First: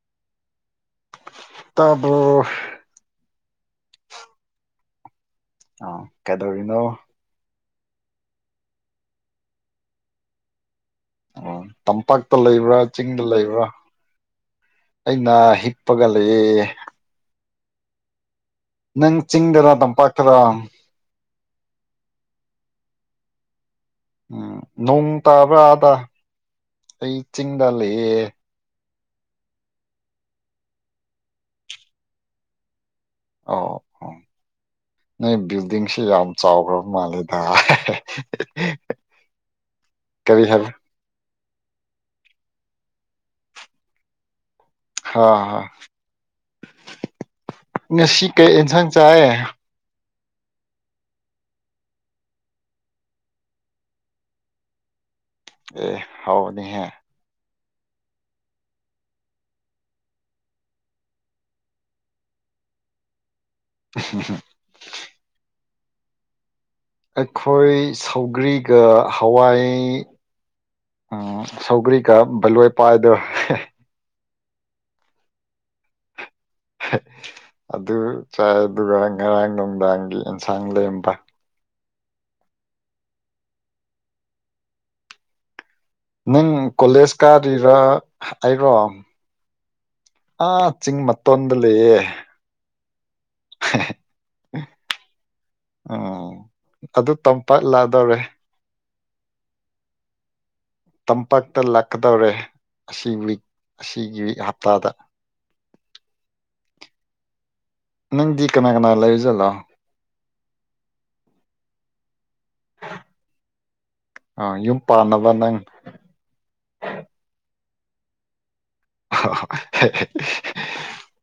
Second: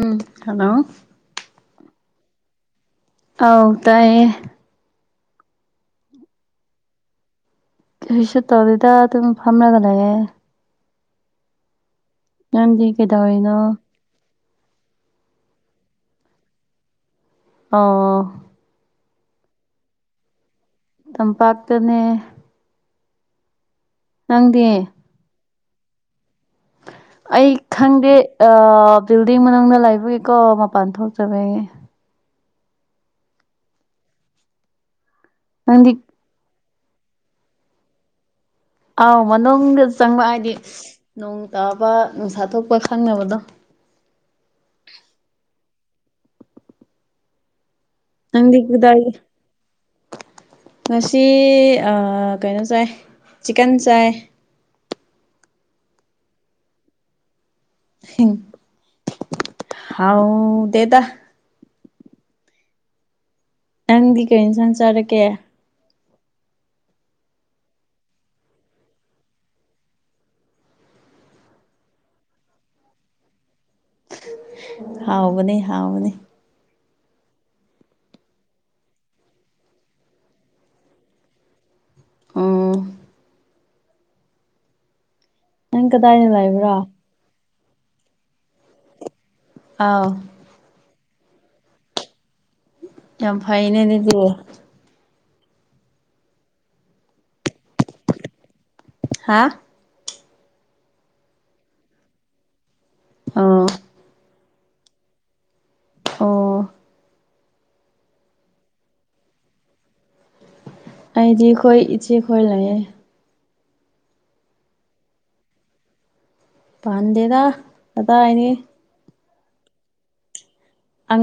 ꯎꯝ hello ꯇꯕ꯭ꯔꯣ ꯑꯧ ꯇꯥꯏꯌꯦ ꯑꯣ ꯀꯩꯗꯧꯔꯤꯅꯣ ꯀꯤꯔꯤꯁꯨ ꯇꯧꯗꯦꯗ ꯑꯗꯨꯝ ꯐꯝꯔꯒ ꯂꯩꯌꯦ ꯇꯝꯄꯥꯛꯇ ꯂꯩꯕ꯭ꯔꯥ ꯅꯪꯗꯤ ꯆꯤꯡꯗ ꯀꯩꯗꯧꯔꯤꯅꯣ ꯂꯩꯕ꯭ꯔꯥ ꯑꯩꯅ ꯍꯤꯞꯄꯒ ꯂꯩꯌꯦ ꯑꯣ ꯅꯪ ꯆꯤꯡꯗꯔ ꯇꯝꯄꯥꯛꯇꯔ ꯇꯝꯄꯥꯛꯇꯅꯦ ꯅꯪꯗꯤ ꯅꯣꯡ ꯇꯥꯕ꯭ꯔꯥ ꯑꯗ ꯑꯩ ꯆꯤꯡꯗ ꯂꯩꯌꯦ ꯑꯥ ꯕꯤꯜꯗꯤꯡ ꯃꯅꯨꯡꯗ ꯂꯩꯕꯒꯤꯀꯣ ꯃꯄꯥꯟ ꯊꯣꯛꯇꯔꯦ ꯑꯣ ꯑꯣ ꯅꯣꯏ ꯅꯪꯗꯤ ꯕꯤꯜꯗꯤꯡꯁꯦ ꯌꯥꯝ ꯆꯥꯎꯈ꯭ꯔꯕ ꯃꯥꯜꯂꯦꯗ ꯑꯥꯎ ꯃꯅꯨꯡꯗ ꯀꯔꯤ ꯆꯪꯂꯡꯑꯗꯤ ꯍꯥꯏꯕ ꯅꯣꯡ ꯇꯥꯕ ꯅꯨꯡꯁꯥ ꯊꯣꯛꯄ ꯈꯪꯅꯕꯗꯣ ꯍꯥꯥ ꯅꯪꯗꯤ ꯀꯤꯗꯥꯏ ꯉꯁꯤ ꯑꯥ ꯀꯩꯅꯣ ꯆꯥꯏ ꯆꯤꯀꯟ ꯆꯥꯏ ꯑꯦ ꯍꯥꯎꯕꯅꯤꯍꯦ ꯍꯥꯎ ꯗꯦꯗ ꯅꯪꯗꯤ ꯀꯩ ꯏꯟꯖꯥꯡ ꯆꯥꯔꯒꯦ ꯑꯩꯈꯣꯏ ꯁꯧꯒ꯭ꯔꯤꯒ ꯍꯋꯥꯏ ꯎꯝ ꯁꯧꯒ꯭ꯔꯤꯒ ꯕꯂꯨꯑꯦꯄꯥꯏꯗꯣ ꯍꯦ ꯍꯥꯎꯕꯅꯦ ꯍꯥꯎꯕꯅꯦ ꯑꯗꯨ ꯆꯥꯏ ꯑꯗꯨꯒ ꯉꯔꯥꯡ ꯅꯨꯡꯗꯥꯡꯒꯤ ꯏꯟꯁꯥꯡ ꯂꯩꯝꯕ ꯑꯥ ꯅꯪ ꯀꯗꯥꯏꯗ ꯅꯪ ꯂꯩꯕ꯭ꯔꯥ ꯀꯣꯂꯦꯖ ꯀꯥꯗꯣꯏꯔꯥ ꯍꯥꯏꯔꯣ ꯑꯧ ꯑꯥ ꯆꯤꯡ ꯃꯇꯣꯟꯗ ꯂꯩꯌꯦ ꯌꯥꯝ ꯐꯩꯅꯦ ꯑꯗꯨꯗꯤ ꯎꯝ ꯑꯗꯨ ꯇꯝꯄꯥꯛ ꯂꯥꯗꯧꯔꯦ ꯍꯥ ꯇꯝꯄꯥꯛꯇ ꯂꯥꯛꯀꯗꯧꯔꯦ ꯑꯁꯤ ꯋꯤꯛ ꯑꯥ ꯑꯁꯤꯒꯤ ꯍꯞꯇꯥꯗ ꯑꯣ ꯅꯪꯗꯤ ꯀꯅꯥ ꯀꯅꯥ ꯂꯩꯕꯖꯠꯂꯣ ꯑꯩꯗꯤ ꯈꯣꯏ ꯏꯆꯦꯈꯣꯏ ꯂꯩꯌꯦ ꯑꯥ ꯌꯨꯝ ꯄꯥꯟꯅꯕ ꯅꯪ ꯄꯥꯟꯗꯦꯗ ꯀꯗꯥꯏꯗꯩ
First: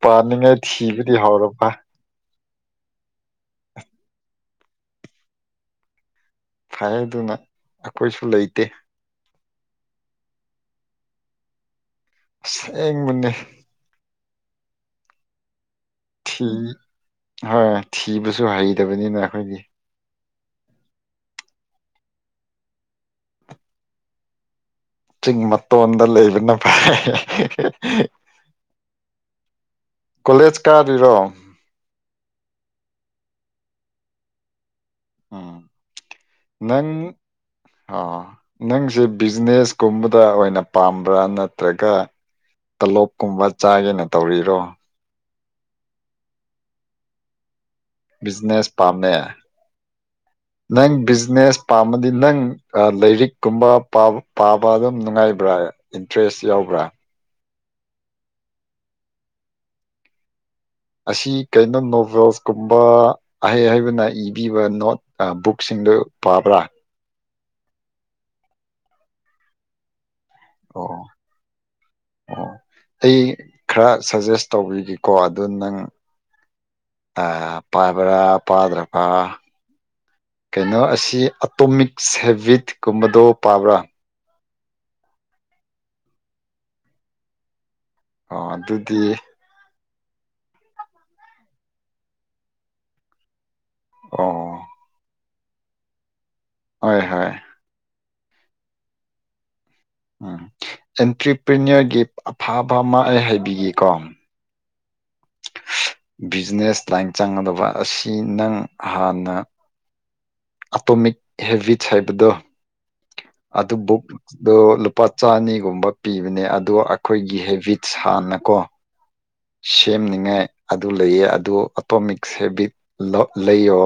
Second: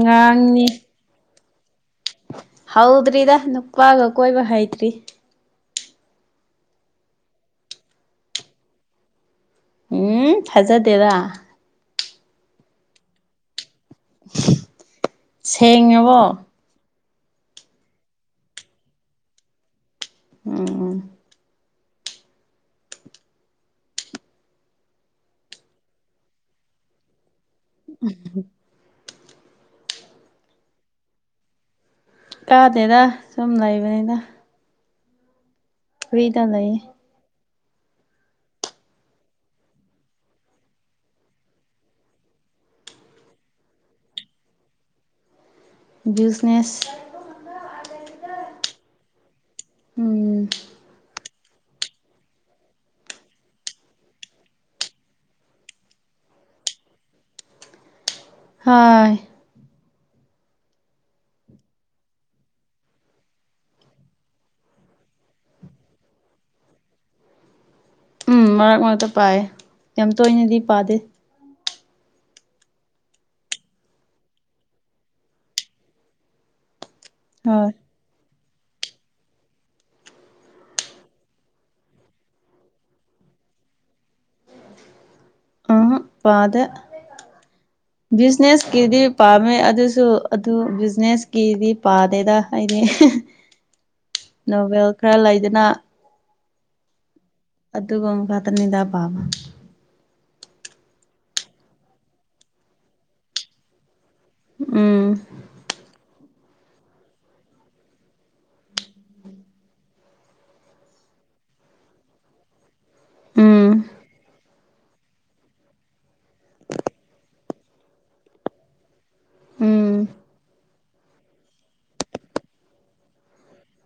ꯄꯥꯅꯤꯡꯉꯥꯏ ꯊꯤꯕꯗꯤ ꯍꯧꯔꯕ ꯍꯧꯗ꯭ꯔꯤꯗ ꯅꯨꯄꯥꯒ ꯀꯣꯏꯕ ꯍꯩꯇ꯭ꯔꯤ ꯐꯩ ꯑꯗꯨꯅ ꯑꯈꯣꯏꯁꯨ ꯂꯩꯇꯦ ꯎꯝ ꯊꯥꯖꯗꯦꯗ ꯑꯁꯦꯡꯕꯅꯦ ꯁꯦꯡꯉꯕꯣ ꯊꯤ ꯍꯣꯏ ꯊꯤꯕꯁꯨ ꯍꯩꯇꯕꯅꯤꯅ ꯑꯩꯈꯣꯏꯒꯤ ꯎꯝ ꯎꯝ ꯆꯤꯡ ꯃꯠꯇꯣꯗ ꯂꯩꯕꯟꯅ ꯄꯩ ꯀꯣꯂꯦꯖ ꯀꯥꯗꯧꯏꯔꯣ ꯀꯥꯗꯦꯗ ꯁꯨꯝ ꯂꯩꯕꯅꯤꯗ ꯎꯝ ꯐ꯭ꯔꯤꯗ ꯂꯩꯌꯦ ꯅꯪ ꯑꯣ ꯅꯪꯁꯦ ꯕꯤꯖꯤꯅꯦꯁꯀꯨꯝꯕꯗ ꯑꯣꯏꯅ ꯄꯥꯝꯕ꯭ꯔꯥ ꯅꯠꯇ꯭ꯔꯒ ꯇꯣꯂꯣꯞꯀꯨꯝꯕ ꯆꯥꯒꯦꯅ ꯇꯧꯔꯤꯔꯣ ꯕꯤꯖꯤꯅꯦꯁ ꯕꯤꯖꯤꯅꯦꯁ ꯄꯥꯝꯃꯦ ꯎꯝ ꯅꯪ ꯕꯤꯖꯤꯅꯦꯁ ꯄꯥꯝꯃꯗꯤ ꯅꯪ ꯑ ꯂꯥꯏꯔꯤꯛꯀꯨꯝꯕ ꯄꯥꯕ ꯑꯗꯨꯝ ꯅꯨꯡꯉꯥꯏꯕ꯭ꯔꯥ ꯏꯟꯇꯔꯦꯁ ꯌꯥꯎꯕ꯭ꯔꯥ ꯑꯥ ꯑꯁꯤ ꯀꯩꯅꯣ ꯅꯣꯕꯦꯜꯁꯀꯨꯝꯕ ꯑꯍꯩ ꯍꯍꯩꯕꯅ ꯏꯕꯤꯕ ꯅꯣꯠ ꯕꯨꯛꯁꯤꯡꯗꯨ ꯄꯥꯕ꯭ꯔꯥ ꯎꯝ ꯃꯔꯛ ꯃꯔꯛꯇ ꯄꯥꯏꯌꯦ ꯌꯥꯝ ꯇꯣꯏꯅꯗꯤ ꯄꯥꯗꯦ ꯑꯣ ꯑꯣ ꯑꯩ ꯈꯔ ꯁꯖꯦꯁ ꯇꯧꯕꯤꯒꯦꯀꯣ ꯑꯗꯨ ꯅꯪ ꯑꯥ ꯍꯣꯏ ꯄꯥꯕꯔꯥ ꯄꯥꯗ꯭ꯔꯄꯥ ꯀꯩꯅꯣ ꯑꯁꯤ ꯑꯇꯣꯃꯤꯛꯁ ꯍꯦꯕꯤꯠꯀꯨꯝꯕꯗꯣ ꯄꯥꯕ꯭ꯔꯥ ꯑ ꯄꯥꯗꯦ ꯑꯣ ꯕꯤꯖꯤꯅꯦꯁꯀꯤꯗꯤ ꯑꯗꯨꯗꯤ ꯄꯥꯝꯃꯦ ꯑꯗꯨꯁꯨ ꯑꯗꯨ ꯕꯤꯖꯤꯅꯦꯁꯀꯤꯗꯤ ꯄꯥꯗꯦꯗ ꯍꯥꯏꯗꯤ ꯑꯣ ꯅꯣꯚꯦꯜ ꯈꯔ ꯂꯩꯗꯅ ꯍꯣꯏ ꯍꯣꯏ ꯑꯗꯨꯒꯨꯝꯕ ꯐꯇꯅꯤꯗ ꯄꯥꯕ ꯎꯝ ꯑꯦꯟꯇ꯭ꯔꯄ꯭ꯔꯤꯅꯔꯒꯤ ꯑꯐꯕ ꯑꯃ ꯑꯩ ꯍꯥꯏꯕꯤꯒꯦꯀꯣ ꯎꯝ ꯕꯤꯖꯤꯅꯦꯁ ꯂꯥꯏꯟ ꯆꯪꯒꯗꯕ ꯑꯁꯤ ꯅꯪ ꯍꯥꯟꯅ ꯑꯇꯣꯃꯤꯛ ꯍꯦꯕꯤꯠꯁ ꯍꯥꯏꯕꯗꯣ ꯎꯝ ꯑꯗꯨ ꯕꯨꯛ ꯇꯣ ꯂꯨꯄꯥ ꯆꯅꯤꯒꯨꯝꯕ ꯄꯤꯕꯅꯦ ꯑꯗꯣ ꯑꯩꯈꯣꯏꯒꯤ ꯍꯦꯕꯤꯠ ꯍꯥꯟꯅꯀꯣ ꯎꯝ ꯁꯦꯝꯅꯤꯡꯉꯥꯏ ꯑꯗꯨ ꯂꯩꯌꯦ ꯑꯗꯨ ꯑꯣꯇꯣꯃꯤꯛꯁ ꯍꯦꯕꯤꯠ ꯂꯩꯌꯣ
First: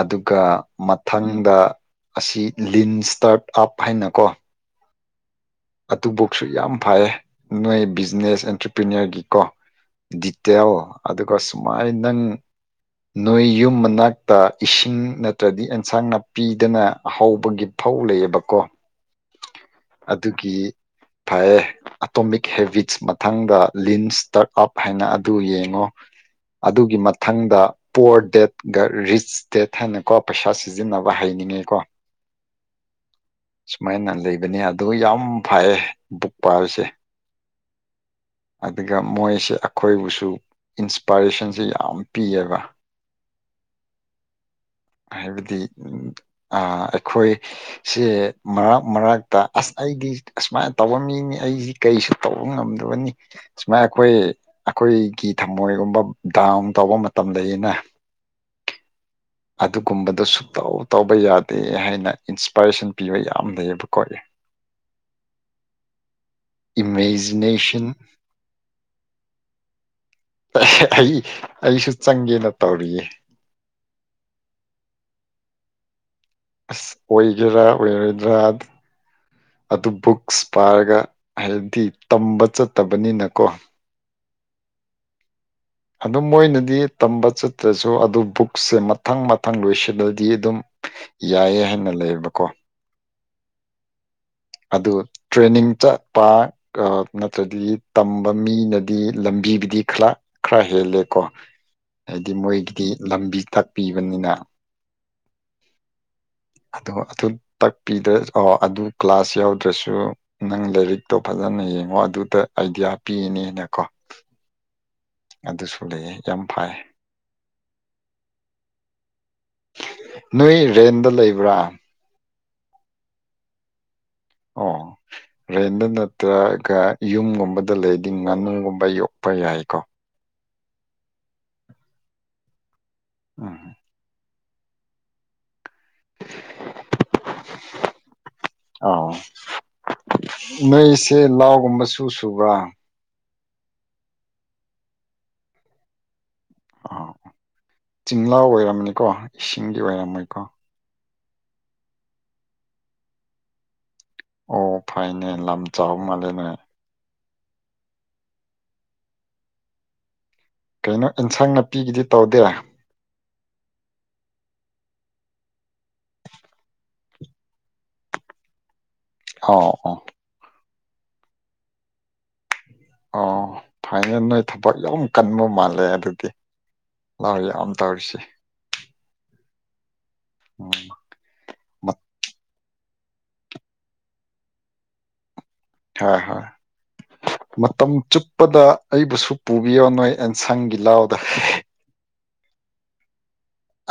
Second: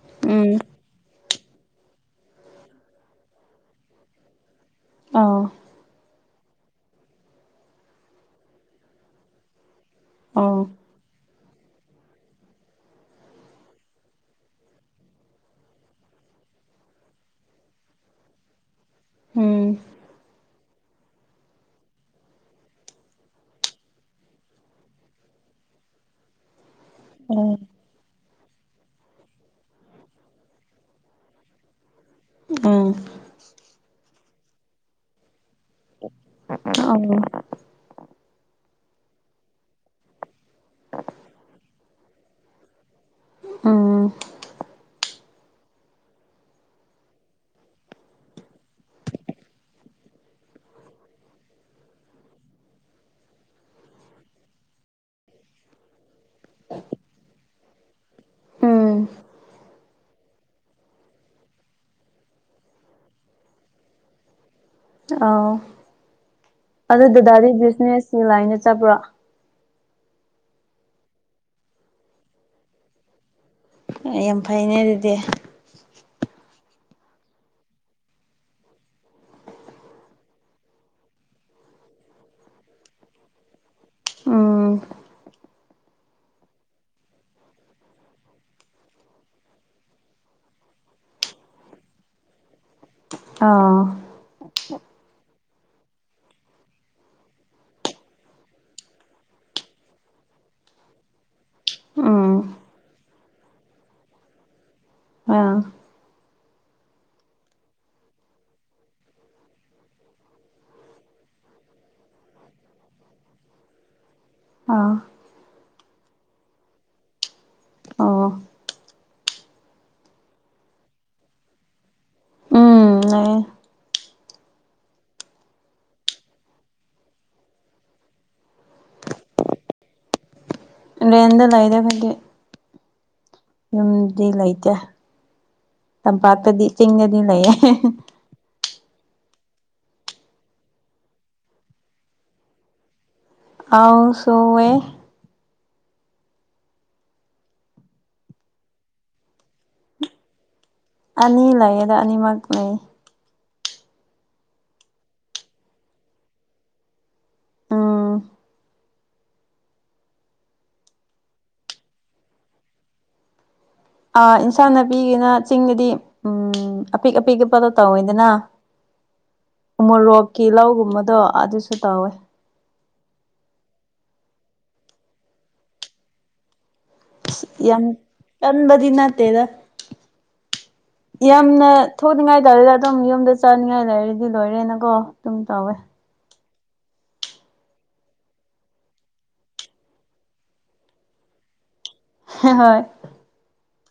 ꯑꯗꯨꯒ ꯎꯝ ꯃꯊꯪꯗ ꯑꯁꯤ ꯂꯤꯟ ꯁ꯭ꯇꯥꯔꯠ ꯑꯞ ꯍꯥꯏꯅꯀꯣ ꯑꯎ ꯑꯗꯨ ꯕꯨꯛꯁꯨ ꯌꯥꯝ ꯐꯩꯌꯦ ꯅꯣꯏ ꯕꯤꯖꯤꯅꯦꯁ ꯑꯦꯟꯇꯔꯄ꯭ꯔꯤꯅꯔꯒꯤꯀꯣ ꯑꯥꯎ ꯗꯤꯇꯦꯜ ꯑꯗꯨꯒ ꯁꯨꯃꯥꯏ ꯅꯪ ꯅꯣꯏ ꯌꯨꯝ ꯃꯅꯥꯛꯇ ꯏꯁꯤꯡ ꯅꯠꯇ꯭ꯔꯗꯤ ꯑꯦꯟꯁꯥꯡ ꯅꯥꯄꯤꯗꯅ ꯑ ꯍꯥꯎꯧꯕꯒꯤ ꯐꯧ ꯂꯩꯌꯦꯕꯀꯣ ꯎꯝ ꯑꯗꯨꯒꯤ ꯐꯌꯦ ꯑꯇꯣꯃꯤꯛ ꯍꯦꯕꯤꯠꯁ ꯃꯊꯪꯗ ꯂꯤꯟꯁ ꯏꯇꯔ ꯑꯞ ꯍꯥꯏꯅ ꯑꯗꯨ ꯌꯦꯡꯉꯣ ꯑꯗꯨꯒꯤ ꯎꯝ ꯃꯊꯪꯗ ꯄꯣꯔ ꯗꯦꯠꯒ ꯔꯤꯆ ꯗꯦꯠ ꯍꯥꯏꯅꯀꯣ ꯄꯩꯁꯥ ꯁꯤꯖꯤꯟꯅꯕ ꯍꯥꯏꯅꯤꯡꯉꯥꯏ ꯀꯣ ꯎꯝ ꯁꯨꯃꯥꯢꯅ ꯂꯩꯕꯅꯤ ꯑꯗꯨ ꯌꯥꯝ ꯐꯩꯌꯦ ꯕꯨꯛ ꯄꯥꯢꯕꯁꯦ [inaudible] ꯑꯗꯨꯒ ꯃꯣꯢꯁꯦ ꯑꯩꯈꯣꯢꯕꯨꯁꯨ ꯏꯟꯁꯄꯔꯦꯁꯟꯁꯦ ꯌꯥꯝ ꯄꯤꯌꯦꯕ ꯎꯝ ꯍꯥꯢꯕꯗꯤ ꯑꯥ ꯑꯩꯈꯣꯢꯁꯦ ꯃꯔꯛ ꯃꯔꯥꯛꯇ ꯑꯁ ꯑꯩꯗꯤ ꯑꯁꯨꯃꯥꯢꯅ ꯇꯧꯕ ꯃꯤꯅꯤ ꯑꯩꯁꯤ ꯀꯔꯤꯁꯨ ꯇꯧꯕ ꯉꯝꯗꯕꯅꯤ ꯁꯨꯃꯥꯏ ꯑꯩꯈꯣꯢ ꯑꯩꯈꯣꯢꯒꯤ ꯊꯝꯃꯣꯢꯒꯨꯝꯕ ꯗꯥꯎꯟ ꯇꯧꯕ ꯃꯇꯝꯗꯒꯤꯅ ꯎꯝ ꯑꯗꯨꯒꯨꯝꯕꯗꯨ ꯁꯨꯛꯇꯧ ꯇꯧꯕ ꯌꯥꯗꯦ ꯍꯥꯢꯅ ꯏꯟꯁꯄꯔꯦꯁꯟ ꯄꯤꯕ ꯌꯥꯝ ꯂꯩꯌꯦꯕꯀꯣ ꯑꯥꯎ ꯑꯗꯨ ꯗꯗꯥꯗꯤ ꯏꯃꯦꯖꯤꯅꯦꯁꯟ ꯕꯤꯖꯤꯅꯦꯁꯀꯤ ꯂꯥꯢꯟꯗ ꯆꯠꯄ꯭ꯔꯣ ꯑꯩ ꯑꯩꯁꯨ ꯆꯪꯒꯦꯅ ꯇꯧꯔꯤꯌꯦ ꯌꯥꯝ ꯐꯩꯅꯦ ꯑꯗꯨꯗꯤ ꯑꯁ ꯑꯣꯏꯒꯦꯔꯥ ꯑꯣꯏꯔꯣꯏꯗ꯭ꯔꯥ ꯑꯗꯨ ꯕꯨꯛꯁ ꯄꯥꯔꯒ ꯍꯥꯏꯕꯗꯤ ꯇꯝꯕ ꯆꯠꯇꯕꯅꯤꯅꯀꯣ ꯎꯝ ꯑꯗꯨꯝ ꯃꯣꯏꯅꯗꯤ ꯇꯝꯕ ꯆꯠꯇ꯭ꯔꯁꯨ ꯑꯗꯨ ꯕꯨꯛꯁꯦ ꯃꯊꯪ ꯃꯊꯪ ꯂꯣꯏꯁꯤꯜꯂꯗꯤ ꯑꯗꯨꯝ ꯌꯥꯏꯌꯦ ꯍꯥꯏꯅ ꯂꯩꯌꯦꯕꯀꯣ ꯑꯥ ꯑꯗꯨ ꯇ꯭ꯔꯦꯅꯤꯡ ꯆꯠꯄ ꯅꯠꯇ꯭ꯔꯗꯤ ꯇꯝꯕ ꯃꯤꯅꯗꯤ ꯂꯝꯕꯤꯕꯨꯗꯤ ꯈꯔ ꯈꯔ ꯍꯦꯜꯂꯦꯀꯣ ꯍꯥꯢꯗꯤ ꯎꯝ ꯃꯣꯢꯒꯤꯗꯤ ꯂꯝꯕꯤ ꯇꯥꯛꯄꯤꯕꯅꯤꯅ ꯑꯥ ꯑꯗꯣ ꯑꯗꯨ ꯇꯥꯛꯄꯤꯗ꯭ꯔ ꯑꯣ ꯑꯗꯨ ꯀ꯭ꯂꯥꯁ ꯌꯥꯎꯗ꯭ꯔꯁꯨ ꯅꯪ ꯂꯥꯢꯔꯤꯛꯇꯣ ꯐꯖꯅ ꯌꯦꯡꯉꯣ ꯑꯗꯨꯗ ꯑꯥꯢꯗꯤꯌꯥ ꯄꯤꯅꯤꯅꯀꯣ ꯑꯥ ꯑꯗꯨꯁꯨ ꯂꯩꯌꯦ ꯌꯥꯝ ꯐꯩ ꯑꯣ ꯅꯣꯢ ꯔꯦꯟꯗ ꯂꯩꯕ꯭ꯔꯥ ꯅꯩ ꯑꯣ [inaudible] ꯔꯦꯟꯗ ꯅꯠꯇ꯭ꯔꯒ ꯌꯨꯝꯒꯨꯝꯕꯗ ꯂꯩꯗꯤ ꯉꯥꯅꯨꯒꯨꯝꯕ ꯌꯣꯛꯄ ꯌꯥꯢꯀꯣ ꯔꯦꯟꯗ ꯂꯩꯔꯒꯗꯤ ꯑꯝ ꯌꯨꯝꯗꯤ ꯂꯩꯇꯦ ꯇꯝꯄꯥꯛꯇꯗꯤ ꯆꯤꯡꯗꯗꯤ ꯂꯩꯌꯦ ꯑꯣ ꯅꯣꯢꯁꯦ ꯂꯥꯎꯒꯨꯝꯕꯁꯨ ꯁꯨꯕ꯭ꯔꯥ ꯑꯥꯎ ꯁꯨꯋꯦ ꯑꯥ ꯆꯤꯡꯂꯧ ꯑꯣꯢꯔꯝꯅꯤꯀꯣ ꯏꯁꯤꯡꯒꯤ ꯑꯣꯢꯔꯝꯃꯣꯢꯀꯣ ꯑꯅꯤ ꯂꯩꯌꯦꯗ ꯑꯅꯤꯃꯛ ꯂꯩ ꯑꯣ ꯐꯩꯅꯦ ꯂꯝ ꯆꯥꯎꯕ ꯃꯥꯜꯂꯦꯅꯦ ꯎꯝ ꯀꯩꯅꯣ ꯏꯟꯁꯪ ꯅꯥꯄꯤꯒꯤꯗꯤ ꯇꯧꯗꯦ ꯑꯥ ꯏꯟꯁꯥꯡ ꯅꯥꯄꯤꯒꯤꯅ ꯆꯤꯡꯗꯗꯤ ꯎꯝ ꯑꯄꯤꯛ ꯑꯄꯤꯛ ꯄꯗꯣ ꯇꯧꯋꯦꯗꯅ ꯑꯥꯎ ꯑꯥꯎ ꯃꯣꯔꯣꯛꯀꯤ ꯂꯧꯒꯨꯝꯕꯗꯣ ꯑꯗꯨꯁꯨ ꯇꯧꯋꯦ ꯑꯣ ꯐꯥꯏꯅꯦꯜ ꯅꯣꯢ ꯊꯕꯛ ꯌꯥꯝ ꯀꯟꯕ ꯃꯥꯜꯂꯦ ꯑꯗꯨꯗꯤ ꯂꯧ ꯌꯥꯝ ꯇꯧꯔꯤꯁꯤ ꯇꯟꯕꯗꯤ ꯅꯠꯇꯦꯗ ꯎꯝ ꯌꯥꯝꯅ ꯃꯠ ꯊꯣꯛꯅꯤꯡꯉꯥꯢ ꯇꯥꯜꯂꯥ ꯑꯗꯨꯝ ꯌꯨꯝꯗ ꯆꯥꯅꯤꯡꯉꯥꯢ ꯂꯩꯔꯗꯤ ꯂꯣꯢꯔꯦꯅꯀꯣ ꯑꯗꯨꯝ ꯇꯧꯋꯦ ꯍꯣꯢ ꯍꯣꯢ ꯃꯇꯝ ꯆꯨꯞꯄꯗ ꯑꯩꯕꯨꯁꯨ ꯄꯨꯕꯤꯌꯣ ꯅꯣꯢ ꯑꯦꯟꯁꯥꯡꯒꯤ ꯂꯧꯗꯥ ꯍꯣꯢ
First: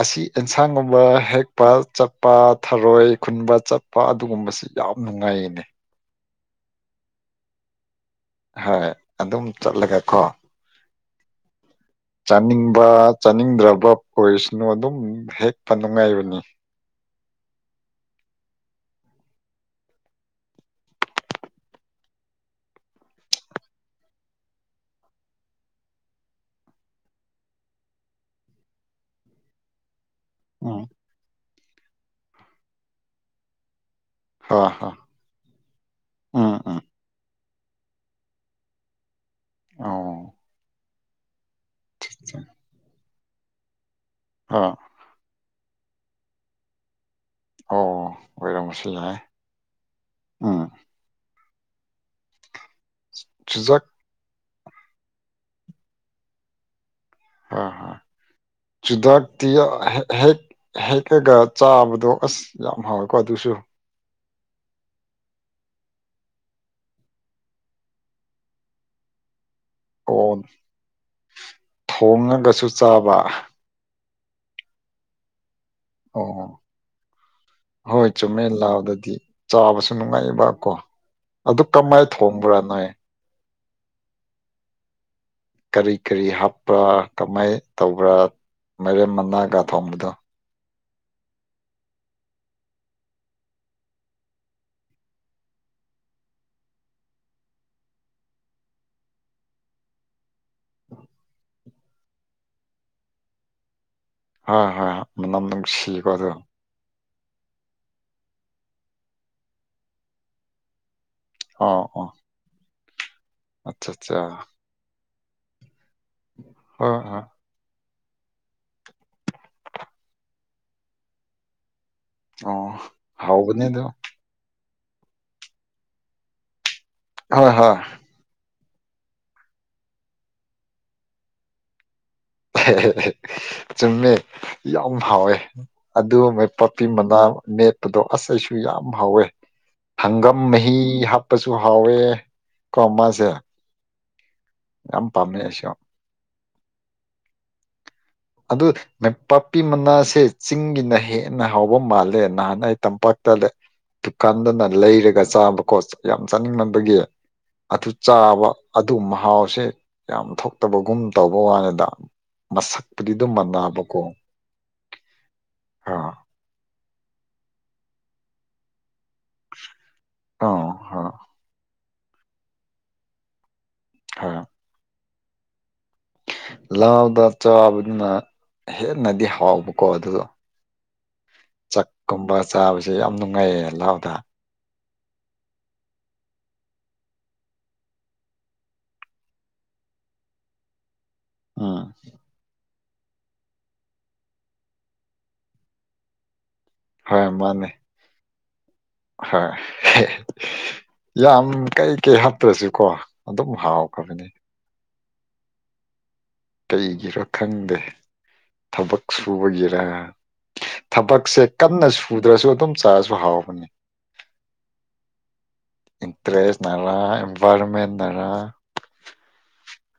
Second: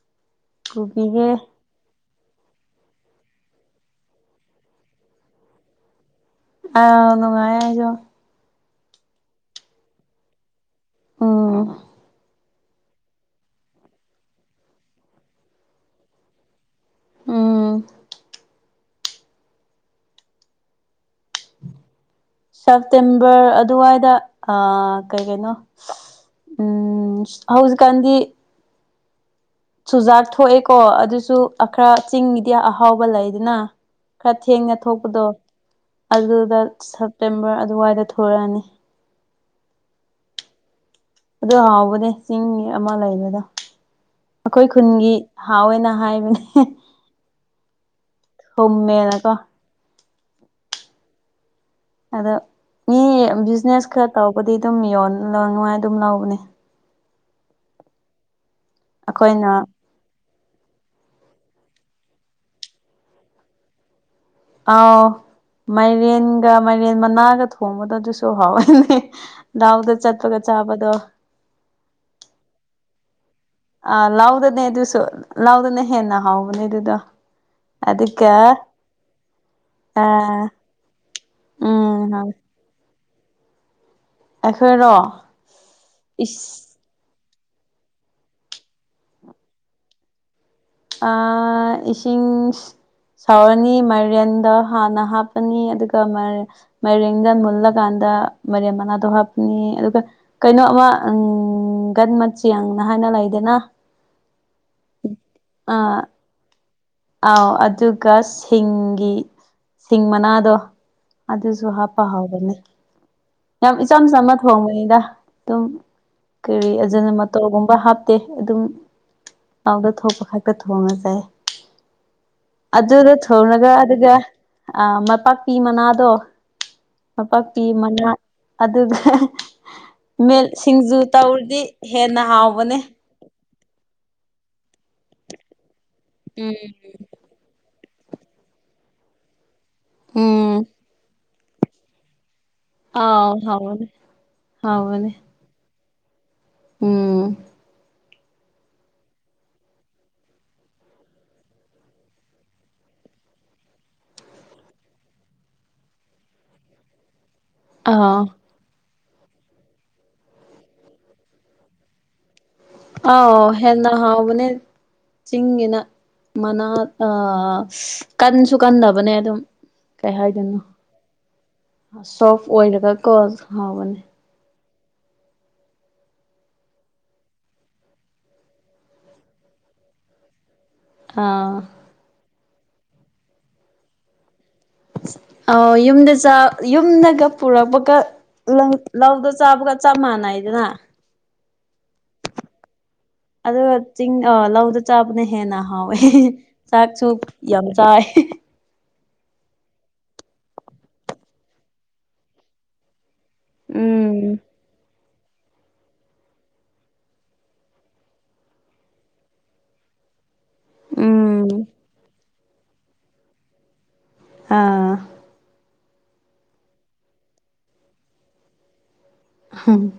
ꯑꯁꯤ ꯑꯦꯟꯁꯥꯡꯒꯨꯝꯕ ꯍꯦꯛ ꯄꯥꯜ ꯆꯠꯄ ꯊꯔꯣꯢ ꯈꯨꯟꯕ ꯆꯠꯄ ꯑꯗꯨꯒꯨꯝꯕꯁꯤ ꯌꯥꯝ ꯅꯨꯡꯉꯥꯢꯌꯦꯅꯦ ꯑꯧ ꯅꯨꯡꯉꯥꯢꯌꯦ ꯑꯩꯁꯨ ꯍꯣꯢ ꯑꯗꯨꯝ ꯆꯠꯂꯒ ꯀꯣ ꯎꯝ ꯆꯥꯅꯤꯡꯕ ꯆꯥꯅꯤꯡꯗ꯭ꯔꯥꯕ ꯑꯣꯢꯁꯅꯨ ꯑꯗꯨꯝ ꯍꯦꯛꯄ ꯅꯨꯡꯉꯥꯢꯕꯅꯤ ꯎꯝ ꯁꯦꯞꯇꯦꯝꯕꯔ ꯑꯗꯨꯋꯥꯢꯗ ꯑꯥ ꯀꯩ ꯀꯩꯅꯣ ꯎꯝ ꯍꯧꯖꯤꯛꯀꯥꯟꯗꯤ ꯆꯨꯖꯥꯛ ꯊꯣꯛꯑꯦꯀꯣ ꯎꯝ ꯑꯗꯨꯁꯨ ꯑꯥ ꯈꯔ ꯆꯤꯡꯒꯤꯗꯤ ꯑꯍꯥꯎꯕ ꯂꯩꯗꯅ ꯈꯔ ꯍꯣꯏ ꯊꯦꯡꯅ ꯍꯣꯏ ꯊꯣꯛꯄꯗꯣ ꯎꯝ ꯑꯗꯨꯗ ꯎꯝ ꯁꯦꯞꯇꯦꯝꯕꯔ ꯑꯗꯨꯋꯥꯢꯗ ꯊꯣꯔꯛꯑꯅꯤ ꯑꯣ ꯑꯗꯨ ꯍꯥꯎꯕꯅꯦ ꯆꯤꯡꯒꯤ ꯑꯃ ꯂꯩꯕꯗꯣ ꯍꯣꯏ ꯑꯩꯈꯣꯢ ꯈꯨꯟꯒꯤ ꯍꯥꯎꯋꯦꯅ ꯍꯥꯢꯕꯅꯦ ꯑꯣ ꯑꯣꯢꯔꯝꯕꯁꯨ ꯌꯥꯢ ꯍꯨꯝꯃꯦꯅꯀꯣ ꯎꯝ ꯑꯗꯣ ꯃꯤ ꯆꯨꯖꯥꯛ ꯕꯤꯖꯤꯅꯦꯁ ꯈꯔ ꯇꯧꯕꯗꯤ ꯑꯗꯨꯝ ꯌꯣꯟ ꯂꯧꯅꯉꯥꯢ ꯑꯗꯨꯝ ꯂꯧꯕꯅꯦ ꯍꯣꯢ ꯍꯣꯢ ꯆꯨꯗꯥꯛꯇꯤꯌꯣ ꯑꯩꯈꯣꯏꯅ ꯍꯦꯛ ꯍꯦꯛꯑꯒ ꯆꯥꯕꯗꯣ ꯑꯁ ꯌꯥꯝ ꯍꯥꯎꯋꯦꯀꯣ ꯑꯗꯨꯁꯨ ꯑꯥꯎ ꯃꯥꯢꯔꯦꯟꯒ ꯃꯥꯢꯔꯦꯟ ꯃꯅꯥꯒ ꯊꯣꯡꯕꯗꯣ ꯑꯗꯨꯁꯨ ꯍꯥꯎꯋꯤꯅꯦ ꯗꯥꯎꯗ ꯑꯣ ꯊꯣꯡꯉꯒꯁꯨ ꯆꯥꯕ ꯑꯥ ꯂꯧꯗꯅꯦ ꯑꯗꯨꯁꯨ ꯂꯧꯗꯅ ꯍꯦꯟꯅ ꯍꯥꯎꯕꯅꯦ ꯑꯗꯨꯗꯣ ꯍꯣꯢ ꯑꯗꯨꯒ ꯆꯨꯝꯃꯦ ꯂꯧꯗꯗꯤ ꯆꯥꯕꯁꯨ ꯑꯥ ꯅꯨꯡꯉꯥꯢꯕ ꯀꯣ ꯑꯗꯨ ꯀꯃꯥꯢꯟ ꯎꯝ ꯍꯥꯎꯋꯦ ꯊꯣꯡꯕ꯭ꯔꯥ ꯅꯣꯢ ꯑꯩꯈꯣꯢꯔꯣ ꯀꯔꯤ ꯀ꯭ꯔꯤ ꯍꯥꯞꯄ꯭ꯔꯥ ꯀꯃꯥꯢꯅ ꯇꯧꯕ꯭ꯔꯥ ꯃꯥꯢꯔꯦꯝ ꯃꯅꯥꯒ ꯊꯣꯡꯕꯗꯣ ꯑꯥ ꯏꯁꯤꯡ ꯁꯧꯔꯅꯤ ꯃꯥꯢꯔꯦꯟꯗꯣ ꯍꯥꯟꯅ ꯍꯥꯞꯄꯅꯤ ꯑꯗꯨꯒ ꯃꯥꯏ ꯃꯥꯢꯔꯦꯡꯗꯣ ꯃꯨꯜꯂꯀꯥꯟꯗ ꯃꯥꯏꯔꯦꯝ ꯃꯅꯥꯗꯣ ꯍꯥꯞꯄꯅꯤ ꯑꯗꯨꯒ ꯀꯩꯅꯣ ꯑꯃ ꯒꯟ ꯃꯆꯦꯡꯅ ꯍꯥꯢꯅ ꯂꯩꯗꯅ ꯍꯣꯢ ꯍꯣꯢ ꯃꯅꯝ ꯑꯥ ꯅꯨꯡꯁꯤꯕꯗꯣ ꯑꯥꯎ ꯑꯗꯨꯒ ꯁꯤꯡꯒꯤ ꯁꯤꯡ ꯃꯅꯥꯗꯣ ꯑꯗꯨꯁꯨ ꯑꯣ ꯍꯥꯞꯄ ꯑꯣ ꯍꯥꯎꯕꯅꯦ ꯌꯥꯝ ꯑꯠꯆꯥ ꯏꯆꯝ ꯑꯠꯆꯥ ꯆꯝꯃ ꯊꯣꯡꯕ ꯅꯤꯗ ꯑꯗꯨꯝ ꯀꯔꯤ ꯍꯣꯏ ꯍꯣꯏ ꯑꯖꯤꯅꯃꯣꯇꯣꯔꯒꯨꯝꯕ ꯍꯥꯞ ꯇꯦ ꯑꯗꯨꯝ ꯂꯧꯗ ꯊꯣꯛꯄ ꯈꯛꯇ ꯊꯣꯡꯉꯥ ꯆꯥꯢꯌꯦ ꯑꯣ ꯑꯗꯨꯗꯣ ꯍꯥꯎꯕꯅꯦ ꯊꯣꯡꯔꯒ ꯑꯗꯣ ꯑꯗꯨꯒ ꯃꯥꯄꯥꯛꯄꯤ ꯃꯅꯥꯗꯣ ꯍꯣꯏ ꯃꯥꯄꯥꯛꯄꯤ ꯃꯅꯥ ꯑꯗꯨꯒ ꯃꯦꯠ ꯁꯤꯡꯖꯨ ꯇꯧꯔꯗꯤ ꯍꯦꯟꯅ ꯍꯥꯎ ꯆꯨꯝꯃꯦ ꯌꯥꯝ ꯍꯥꯎꯋꯦ ꯑꯗꯨ ꯎꯝ ꯃꯥꯢꯄꯥꯛꯄꯤ ꯃꯅꯥ ꯃꯦꯠꯄꯗꯣ ꯑꯁ ꯑꯩꯁꯨ ꯌꯥꯝ ꯍꯥꯎꯋꯦ ꯍꯪꯒꯥꯝ ꯎꯝ ꯃꯍꯤ ꯍꯥꯞꯄꯖꯨ ꯍꯥꯎꯋꯦ ꯀꯣ ꯃꯥꯖꯦ ꯑꯥꯎ ꯍꯥꯎꯕꯅꯦ ꯌꯥꯝ ꯍꯥꯎꯕꯅꯦ ꯄꯥꯝꯃꯦ ꯑꯩꯁꯨ ꯎꯝ ꯑꯗꯨ ꯃꯥꯢꯄꯥꯛꯄꯤ ꯃꯅꯥꯁꯦ ꯆꯤꯡꯒꯤꯅ ꯍꯦꯟꯅ ꯍꯥꯎꯕ ꯃꯥꯜꯂꯦ ꯅꯍꯥꯟ ꯑꯩ ꯇꯝꯄꯥꯛꯇ ꯂꯩ ꯗꯨꯀꯥꯟꯗꯅ ꯂꯩꯔꯒ ꯆꯥꯕꯀꯣ ꯌꯥꯝ ꯆꯥꯅꯤꯡꯃꯟꯕꯒꯤ ꯑꯗꯨ ꯑꯥꯎ ꯆꯥꯕ ꯑꯗꯨ ꯃꯍꯥꯎꯁꯦ ꯌꯥꯝ ꯊꯣꯛꯇꯕꯒꯨꯝ ꯇꯧꯕ ꯋꯥꯅꯤꯗ ꯃꯁꯛ ꯑꯥꯎ ꯍꯦꯟꯅ ꯍꯥꯎꯕꯅꯦ ꯆꯤꯡꯒꯤꯅ ꯑꯥ ꯃꯥꯅꯥꯠ ꯑꯥ ꯀꯟꯁꯨ ꯀꯟꯗꯕꯅꯦ ꯑꯗꯨꯝ ꯀꯩ ꯑꯥ ꯍꯥꯢꯗꯣꯢꯅꯣ ꯑꯥ ꯁꯣꯐ ꯑꯣꯏꯔꯒꯀꯣ ꯍꯥꯎꯕꯅꯦ ꯍꯥ ꯂꯥꯎꯗ ꯆꯥꯕꯗꯨꯅ ꯍꯦꯟꯅꯗꯤ ꯍꯥꯎꯕꯀꯣ ꯑꯗꯨꯗꯣ ꯑꯥ ꯆꯥꯛꯀꯨꯝꯕ ꯆꯥꯕꯖꯦ ꯌꯥꯝ ꯅꯨꯡꯉꯥꯢꯌꯦ ꯂꯥꯗ ꯑꯧ ꯌꯨꯝꯗ ꯆꯥꯛ ꯌꯨꯝꯗꯒ ꯄꯨꯔꯛꯄꯀꯥꯟ ꯂꯧ ꯂꯧꯗ ꯆꯥꯕꯒ ꯆꯞ ꯃꯥꯟꯅꯩꯗꯅ ꯑꯥ ꯑꯗꯨꯒ ꯆꯤꯡ ꯑꯥ ꯂꯧꯗ ꯆꯥꯕꯅ ꯍꯦꯟꯅ ꯍꯥꯎꯋꯦ ꯆꯥꯛꯁꯨ ꯌꯥꯝ ꯆꯥꯢ ꯍꯣꯢ ꯌꯥꯝ ꯀꯩ ꯀꯩ ꯍꯥꯞꯇ꯭ꯔꯁꯨꯀꯣ ꯑꯗꯨꯝ ꯍꯥꯎꯈ꯭ꯔꯕꯅꯦ ꯎꯝ ꯀꯩꯒꯤꯔꯣ ꯈꯪꯗꯦ ꯊꯕꯛ ꯁꯨꯕꯒꯤꯔ ꯊꯕꯛꯁꯦ ꯎꯝ ꯀꯟꯅ ꯁꯨꯗ꯭ꯔꯁꯨ ꯑꯗꯨꯝ ꯆꯥꯔꯁꯨ ꯍꯥꯎꯕꯅꯦ ꯑꯥ ꯏꯟꯇ꯭ꯔꯦꯁꯅꯔ ꯏꯟꯚꯥꯢꯔꯟꯃꯦꯟꯅꯔ ꯍꯨꯝ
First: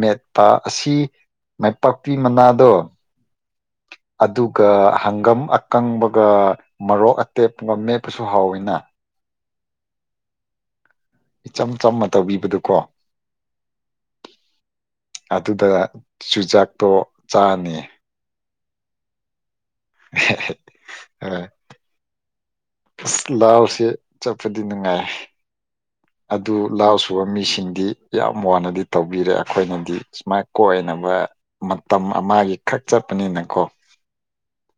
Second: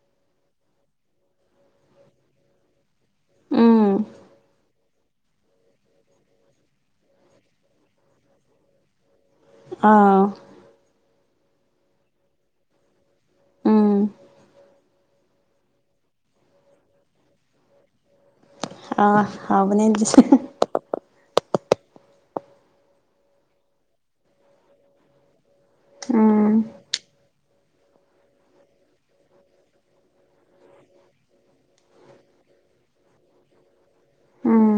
ꯃꯦꯠꯄ ꯑꯁꯤ ꯃꯥꯢꯄꯥꯛꯄꯤ ꯃꯅꯥꯗꯣ ꯎꯝ ꯑꯗꯨꯒ ꯍꯪꯒꯥꯝ ꯑꯥ ꯀꯪꯕꯒ ꯃꯔꯣꯛ ꯑꯇꯦꯛꯄꯒ ꯃꯦꯞꯄꯁꯨ ꯍꯥꯎꯋꯤꯅ ꯑꯥꯎ ꯏꯆꯝ ꯆꯝꯃ ꯇꯧꯕꯤꯕꯗꯨꯀꯣ ꯎꯝ ꯑꯗꯨꯗ ꯆꯨꯖꯥꯛꯇꯣ ꯆꯥꯅꯤ ꯑꯥ ꯍꯥꯎꯕꯅꯦ ꯑꯗꯨꯁꯨ ꯑꯥ ꯑꯁ ꯂꯧꯁꯦ ꯆꯠꯄꯗꯤ ꯅꯨꯡꯉꯥꯢ ꯎꯝ ꯑꯗꯨ ꯂꯧ ꯁꯨꯕ ꯃꯤꯁꯤꯡꯗꯤ ꯌꯥꯝ ꯋꯥꯅꯗꯤ ꯇꯧꯕꯤꯔꯦ ꯑꯈꯣꯢꯅꯗꯤ ꯁꯨꯃꯥꯢ ꯀꯣꯢꯅꯕ ꯃꯇꯝ ꯑꯃꯒꯤꯈꯛ ꯆꯠꯄꯅꯤꯅꯀꯣ ꯎꯝ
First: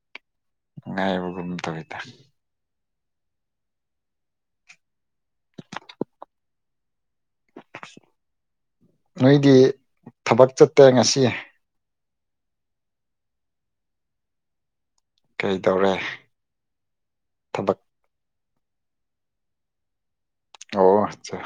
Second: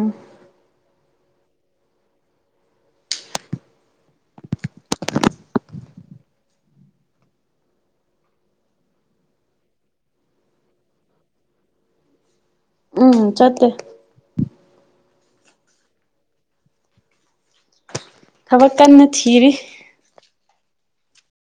ꯉꯥꯢꯕꯒꯨꯝ ꯇꯧꯋꯤꯗ [inaudible] ꯅꯣꯢꯗꯤ ꯊꯕꯛ ꯆꯠꯇꯦ ꯉꯁꯤ ꯎꯝ ꯆꯠꯇꯦ ꯀꯩ ꯇꯧꯔꯦ ꯊꯕꯛ ꯊꯕꯛ ꯀꯟꯅ ꯊꯤꯔꯤ ꯑꯣ ꯑꯠꯆꯥ